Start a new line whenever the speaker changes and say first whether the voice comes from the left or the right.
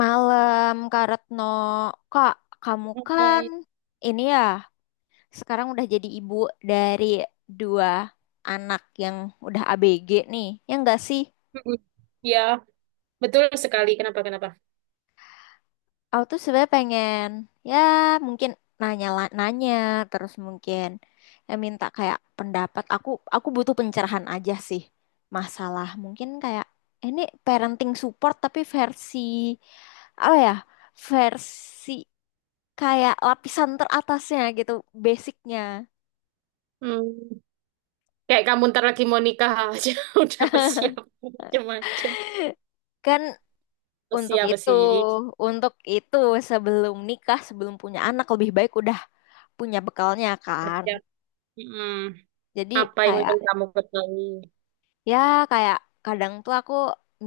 left: Malam, Kak Retno. Kak, kamu kan
right: Baik.
left: ini ya, sekarang udah jadi ibu dari dua anak yang udah ABG nih. Ya enggak sih?
right: Mm-mm. Ya, betul sekali. Kenapa, kenapa?
left: Aku tuh sebenarnya pengen, ya mungkin nanya-nanya, terus mungkin ya minta kayak pendapat. Aku butuh pencerahan aja sih. Masalah mungkin kayak "Eh, ini parenting support tapi versi apa ya? Versi kayak lapisan teratasnya gitu, basicnya."
right: Hmm, Kayak kamu ntar lagi mau nikah aja udah bersiap macam-macam.
left: Kan untuk
right: Siap
left: itu,
right: sih.
left: untuk itu sebelum nikah, sebelum punya anak lebih baik udah punya bekalnya kan.
right: Siap. Mm-mm.
left: Jadi
right: Apa yang
left: kayak
right: ingin kamu ketahui?
left: ya kayak kadang tuh aku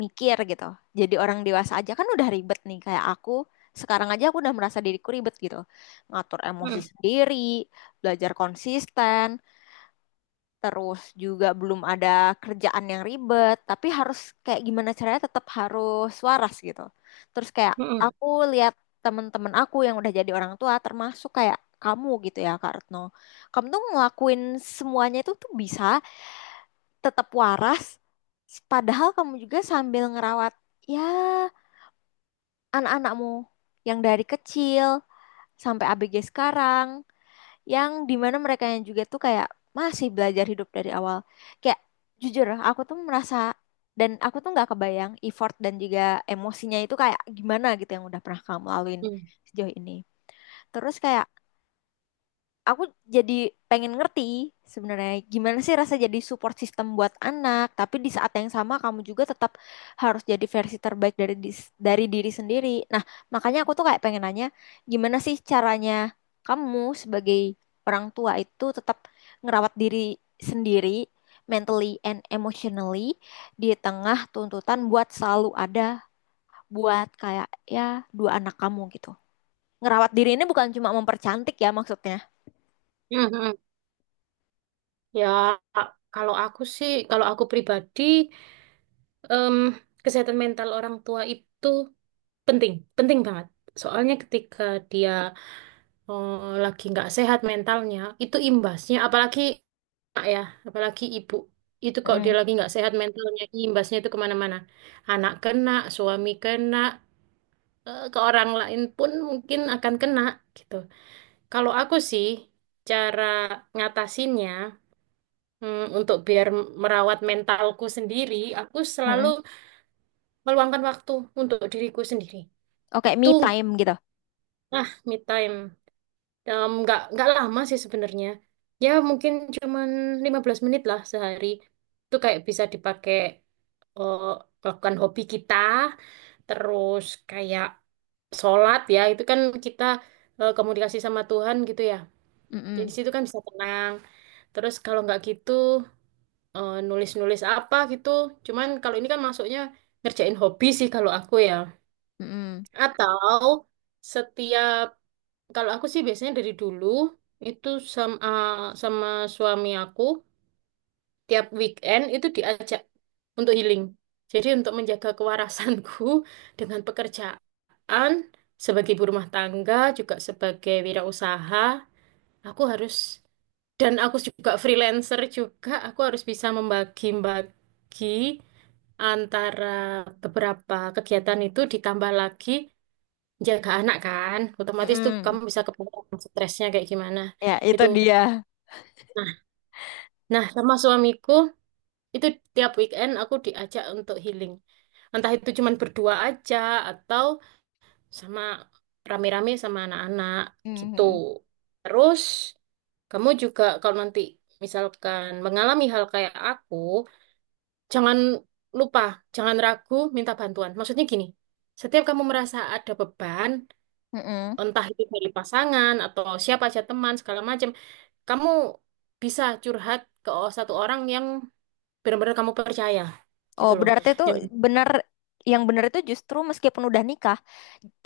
left: mikir gitu. Jadi orang dewasa aja kan udah ribet nih kayak aku. Sekarang aja aku udah merasa diriku ribet gitu. Ngatur emosi
right: Mm.
left: sendiri, belajar konsisten, terus juga belum ada kerjaan yang ribet, tapi harus kayak gimana caranya tetap harus waras gitu. Terus kayak
right: Mm-mm.
left: aku lihat temen-temen aku yang udah jadi orang tua, termasuk kayak kamu gitu ya, Kak Retno. Kamu tuh ngelakuin semuanya itu tuh bisa tetap waras, padahal kamu juga sambil ngerawat ya anak-anakmu yang dari kecil sampai ABG sekarang yang dimana mereka yang juga tuh kayak masih belajar hidup dari awal. Kayak jujur, aku tuh merasa dan aku tuh nggak kebayang effort dan juga emosinya itu kayak gimana gitu yang udah pernah kamu laluin
right: Mm.
left: sejauh ini. Terus kayak aku jadi pengen ngerti sebenarnya gimana sih rasa jadi support system buat anak, tapi di saat yang sama kamu juga tetap harus jadi versi terbaik dari dari diri sendiri. Nah, makanya aku tuh kayak pengen nanya, gimana sih caranya kamu sebagai orang tua itu tetap ngerawat diri sendiri mentally and emotionally di tengah tuntutan buat selalu ada buat kayak ya dua anak kamu gitu. Ngerawat diri ini bukan cuma mempercantik ya maksudnya.
right: Mm, mm, mm. Ya, kalau aku sih, kalau aku pribadi, em, kesehatan mental orang tua itu penting, penting banget. Soalnya ketika dia lagi nggak sehat mentalnya, itu imbasnya, apalagi anak ya, apalagi ibu. Itu kalau dia
left: Mm,
right: lagi nggak sehat mentalnya, imbasnya itu kemana-mana. Anak kena, suami kena, ke orang lain pun mungkin akan kena gitu. Kalau aku sih, cara ngatasinnya, untuk biar merawat mentalku sendiri, aku selalu
left: mm-mm.
right: meluangkan waktu untuk diriku sendiri.
left: Oh, kayak me
right: Itu,
left: time gitu.
right: me time. Nggak lama sih sebenarnya. Ya mungkin cuman 15 menit lah sehari. Itu kayak bisa dipakai eh, melakukan hobi kita. Terus kayak sholat ya. Itu kan kita komunikasi sama Tuhan gitu ya. Jadi di
left: Mm-mm,
right: situ kan bisa tenang. Terus kalau nggak gitu nulis-nulis apa gitu. Cuman kalau ini kan masuknya ngerjain hobi sih kalau aku ya.
left: mm-mm,
right: Atau setiap kalau aku sih biasanya dari dulu itu sama sama suami aku tiap weekend itu diajak untuk healing. Jadi untuk menjaga kewarasanku dengan pekerjaan sebagai ibu rumah tangga juga sebagai wirausaha, aku harus, dan aku juga freelancer juga, aku harus bisa membagi-bagi antara beberapa kegiatan itu ditambah lagi jaga anak, kan otomatis tuh
left: mm-mm,
right: kamu bisa kebayang stresnya kayak gimana
left: ya, itu
right: itu.
left: dia.
right: Nah nah sama suamiku, itu tiap weekend aku diajak untuk healing, entah itu cuman berdua aja atau sama rame-rame sama anak-anak, gitu.
left: Mm-mm,
right: Terus kamu juga kalau nanti misalkan mengalami hal kayak aku, jangan lupa, jangan ragu minta bantuan. Maksudnya gini, setiap kamu merasa ada beban,
left: mm-mm.
right: entah itu dari pasangan atau siapa aja, teman, segala macam, kamu bisa curhat ke satu orang yang benar-benar kamu percaya,
left: Oh,
right: gitu loh.
left: berarti itu
right: Yang ya,
left: benar, yang benar itu justru meskipun udah nikah,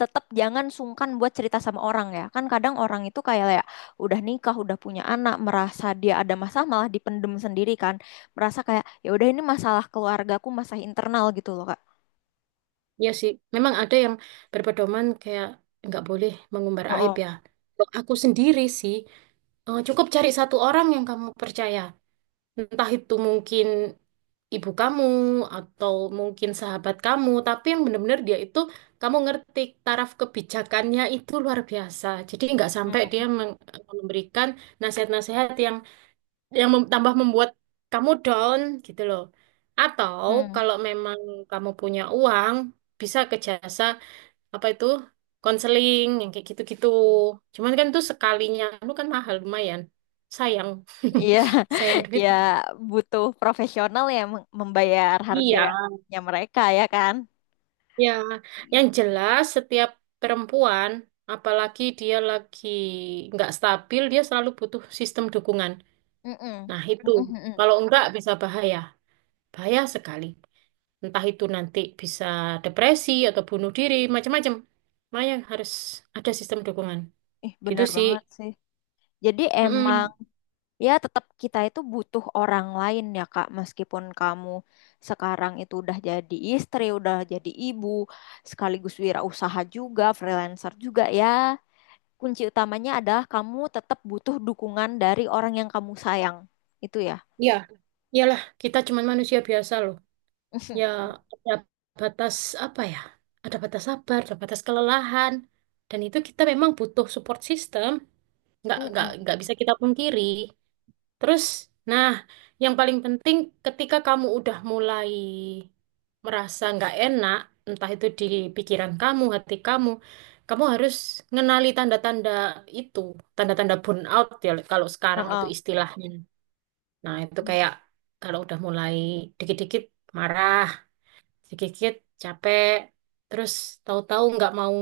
left: tetap jangan sungkan buat cerita sama orang ya. Kan kadang orang itu kayak ya udah nikah, udah punya anak, merasa dia ada masalah malah dipendem sendiri kan. Merasa kayak ya udah ini masalah keluargaku, masalah internal gitu loh, Kak.
right: iya sih, memang ada yang berpedoman kayak nggak boleh mengumbar aib
left: Oh,
right: ya. Kalau aku sendiri sih, cukup cari satu orang yang kamu percaya, entah itu mungkin ibu kamu atau mungkin sahabat kamu, tapi yang benar-benar dia itu, kamu ngerti, taraf kebijakannya itu luar biasa. Jadi nggak sampai dia memberikan nasihat-nasihat yang yang tambah membuat kamu down gitu loh. Atau
left: oh.
right: kalau memang kamu punya uang, bisa ke jasa apa itu, konseling yang kayak gitu-gitu. Cuman kan itu sekalinya, lu kan mahal lumayan. Sayang,
left: Iya,
right: sayang duit.
left: ya butuh profesional yang membayar
right: Iya.
left: harganya mereka ya kan?
right: Ya, yang jelas setiap perempuan, apalagi dia lagi nggak stabil, dia selalu butuh sistem dukungan.
left: Mm-mm.
right: Nah, itu.
left: Mm-mm-mm.
right: Kalau enggak bisa bahaya. Bahaya sekali. Entah itu nanti bisa depresi atau bunuh diri, macam-macam. Makanya harus ada sistem dukungan.
left: Ih,
right: Gitu
left: bener
right: sih.
left: banget sih. Jadi emang
right: Mm-mm.
left: ya tetap kita itu butuh orang lain ya Kak, meskipun kamu sekarang itu udah jadi istri, udah jadi ibu, sekaligus wirausaha juga, freelancer juga ya. Kunci utamanya adalah kamu tetap butuh dukungan dari orang yang kamu sayang. Itu ya.
right: Ya, iyalah kita cuma manusia biasa loh. Ya, ada batas apa ya? Ada batas sabar, ada batas kelelahan. Dan itu kita memang butuh support system. nggak nggak
left: Mm-mm.
right: nggak bisa kita pungkiri. Terus, nah, yang paling penting ketika kamu udah mulai merasa nggak enak, entah itu di pikiran kamu, hati kamu, kamu harus ngenali tanda-tanda itu, tanda-tanda burnout ya kalau sekarang itu
left: Heeh.
right: istilahnya. Nah, itu kayak kalau udah mulai dikit-dikit marah, dikit-dikit capek, terus tahu-tahu nggak mau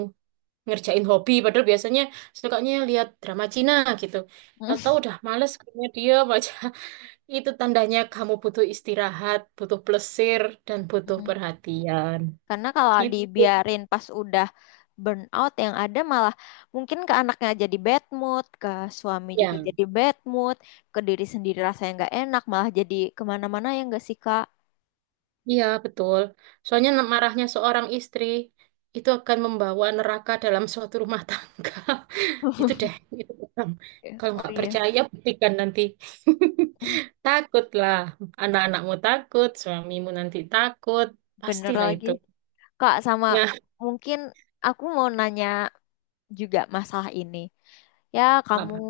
right: ngerjain hobi padahal biasanya sukanya lihat drama Cina gitu. Tahu-tahu udah males kayaknya dia baca itu tandanya kamu butuh istirahat, butuh plesir dan butuh
left: Mm.
right: perhatian.
left: Karena kalau
right: Gitu
left: dibiarin pas udah burn out yang ada malah mungkin ke anaknya jadi bad mood, ke suami juga
right: ya.
left: jadi bad mood, ke diri sendiri rasanya nggak enak, malah jadi kemana-mana ya nggak sih Kak?
right: Iya, betul. Soalnya marahnya seorang istri itu akan membawa neraka dalam suatu rumah tangga. Itu deh, itu pegang. Kalau
left: Oh
right: nggak
left: iya,
right: percaya, buktikan nanti. Takutlah, anak-anakmu takut, suamimu nanti takut,
left: bener
right: pastilah
left: lagi.
right: itu.
left: Kak sama
right: Ya,
left: mungkin aku mau nanya juga masalah ini. Ya kamu
right: apa?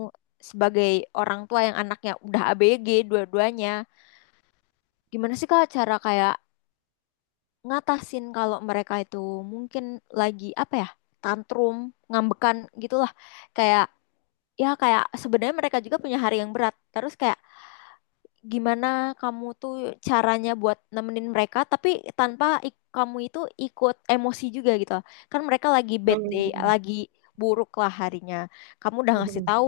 left: sebagai orang tua yang anaknya udah ABG dua-duanya, gimana sih Kak cara kayak ngatasin kalau mereka itu mungkin lagi apa ya, tantrum, ngambekan gitulah, kayak ya kayak sebenarnya mereka juga punya hari yang berat terus kayak gimana kamu tuh caranya buat nemenin mereka tapi tanpa kamu itu ikut emosi juga gitu, kan mereka lagi bad day,
right: Hmm,
left: lagi buruk lah harinya, kamu udah ngasih
right: mhm.
left: tahu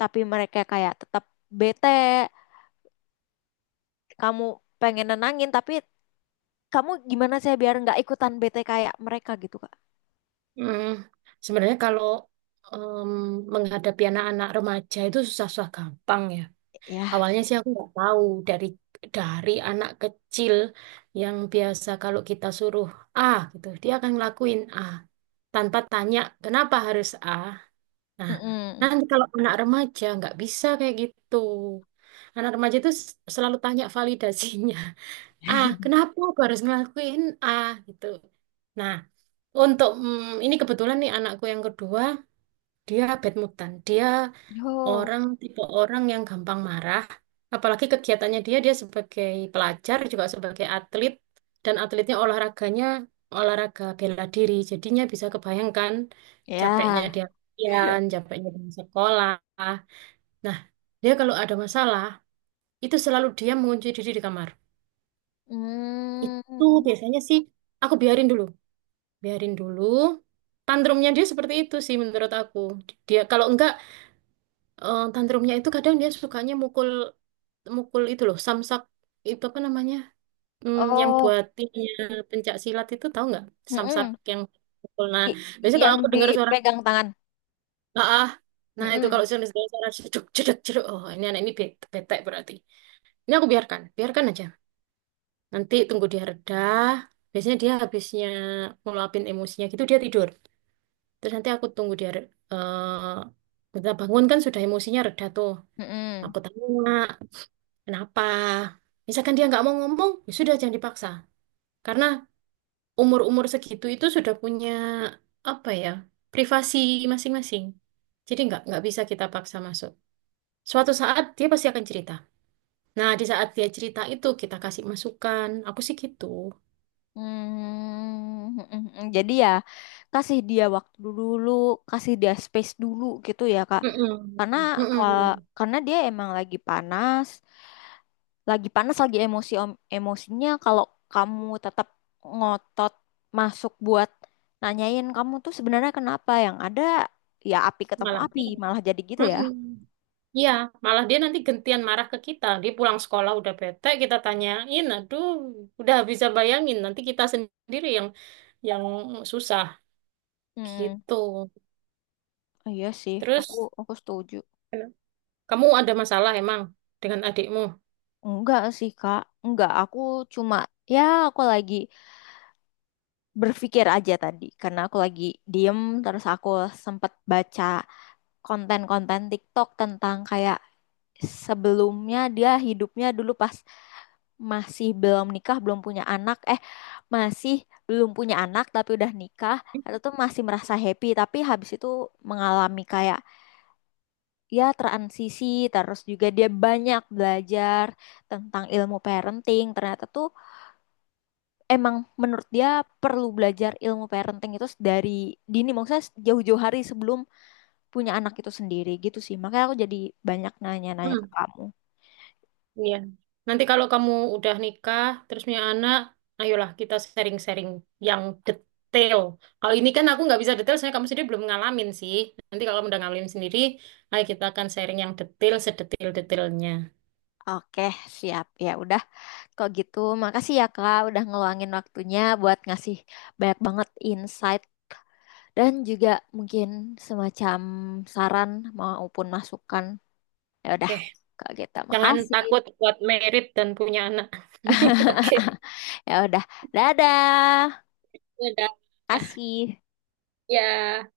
left: tapi mereka kayak tetap bete, kamu pengen nenangin tapi kamu gimana sih biar nggak ikutan bete kayak mereka gitu Kak.
right: Hmm, Sebenarnya kalau em, menghadapi anak-anak remaja itu susah-susah gampang ya.
left: Ya,
right: Awalnya sih aku nggak tahu, dari dari anak kecil yang biasa kalau kita suruh A gitu, dia akan ngelakuin A tanpa tanya kenapa harus A. Nah,
left: mm-mm.
right: nanti kalau anak remaja nggak bisa kayak gitu. Anak remaja itu selalu tanya validasinya. A, kenapa aku harus ngelakuin A gitu. Nah, untuk ini kebetulan nih anakku yang kedua, dia bad mutan. Dia
left: Oh,
right: orang, tipe orang yang gampang marah. Apalagi kegiatannya dia dia sebagai pelajar juga sebagai atlet, dan atletnya olahraganya olahraga bela diri. Jadinya bisa kebayangkan capeknya
left: ya.
right: dia latihan, capeknya di sekolah. Nah, dia kalau ada masalah itu selalu dia mengunci diri di kamar. Itu
left: Mm.
right: biasanya sih aku biarin dulu. Biarin dulu, tantrumnya dia seperti itu sih menurut aku. Dia kalau enggak tantrumnya itu kadang dia sukanya mukul, mukul itu loh samsak, itu apa namanya, yang
left: Oh,
right: buat ininya pencak silat itu, tahu nggak, samsak
left: mm-mm.
right: yang mukul. Nah,
left: i-
right: biasanya
left: yang
right: kalau aku dengar suara
left: dipegang tangan.
right: ah, ah, nah itu
left: Mm-mm.
right: kalau suara, suara jeduk jeduk jeduk, oh ini anak ini bete, bete berarti. Ini aku biarkan, biarkan aja, nanti tunggu dia reda. Biasanya dia habisnya ngeluapin emosinya gitu, dia tidur. Terus nanti aku tunggu dia, bentar bangun kan sudah emosinya reda tuh.
left: Mm-mm.
right: Aku tanya, kenapa? Misalkan dia nggak mau ngomong, ya sudah jangan dipaksa. Karena umur-umur segitu itu sudah punya apa ya, privasi masing-masing. Jadi nggak bisa kita paksa masuk. Suatu saat dia pasti akan cerita. Nah, di saat dia cerita itu kita kasih masukan. Aku sih gitu.
left: Mm. Mm-mm. Jadi ya kasih dia waktu dulu, kasih dia space dulu gitu ya Kak.
right: Mm-mm.
left: Karena
right: Mm-mm.
left: karena dia emang lagi panas, lagi panas lagi emosi, emosinya kalau kamu tetap ngotot masuk buat nanyain kamu tuh sebenarnya kenapa, yang ada ya api ketemu
right: Malah.
left: api malah jadi gitu ya.
right: Mm-mm. Iya, malah dia nanti gentian marah ke kita. Dia pulang sekolah udah bete, kita tanyain, aduh, udah bisa bayangin. Nanti kita sendiri yang yang susah
left: Hmm,
right: gitu.
left: iya sih, aku
right: Terus
left: aku setuju.
right: kamu ada masalah emang dengan adikmu?
left: Enggak sih Kak, enggak, aku cuma ya aku lagi berpikir aja tadi karena aku lagi diem terus aku sempet baca konten-konten TikTok tentang kayak sebelumnya dia hidupnya dulu pas masih belum nikah, belum punya anak, masih belum punya anak tapi udah nikah, atau tuh masih merasa happy tapi habis itu mengalami kayak ya transisi, terus juga dia banyak belajar tentang ilmu parenting. Ternyata tuh emang menurut dia perlu belajar ilmu parenting itu dari dini, maksudnya jauh-jauh hari sebelum punya anak itu sendiri gitu sih. Makanya aku jadi banyak nanya-nanya ke
right: Hmm,
left: kamu.
right: iya. Nanti kalau kamu udah nikah, terus punya anak, ayolah kita sharing-sharing yang detail. Kalau ini kan aku nggak bisa detail, soalnya kamu sendiri belum ngalamin sih. Nanti kalau kamu udah ngalamin sendiri, ayo kita akan sharing yang detail, sedetil-detailnya.
left: Oke, siap. Ya udah. Kok gitu, makasih ya Kak udah ngeluangin waktunya buat ngasih banyak banget insight dan juga mungkin semacam saran maupun masukan. Ya udah,
right: Oke.
left: Kak gitu.
right: Jangan
left: Makasih.
right: takut buat merit dan punya anak. Oke,
left: Ya udah. Dadah.
right: udah. Ah,
left: Kasih.
right: ya,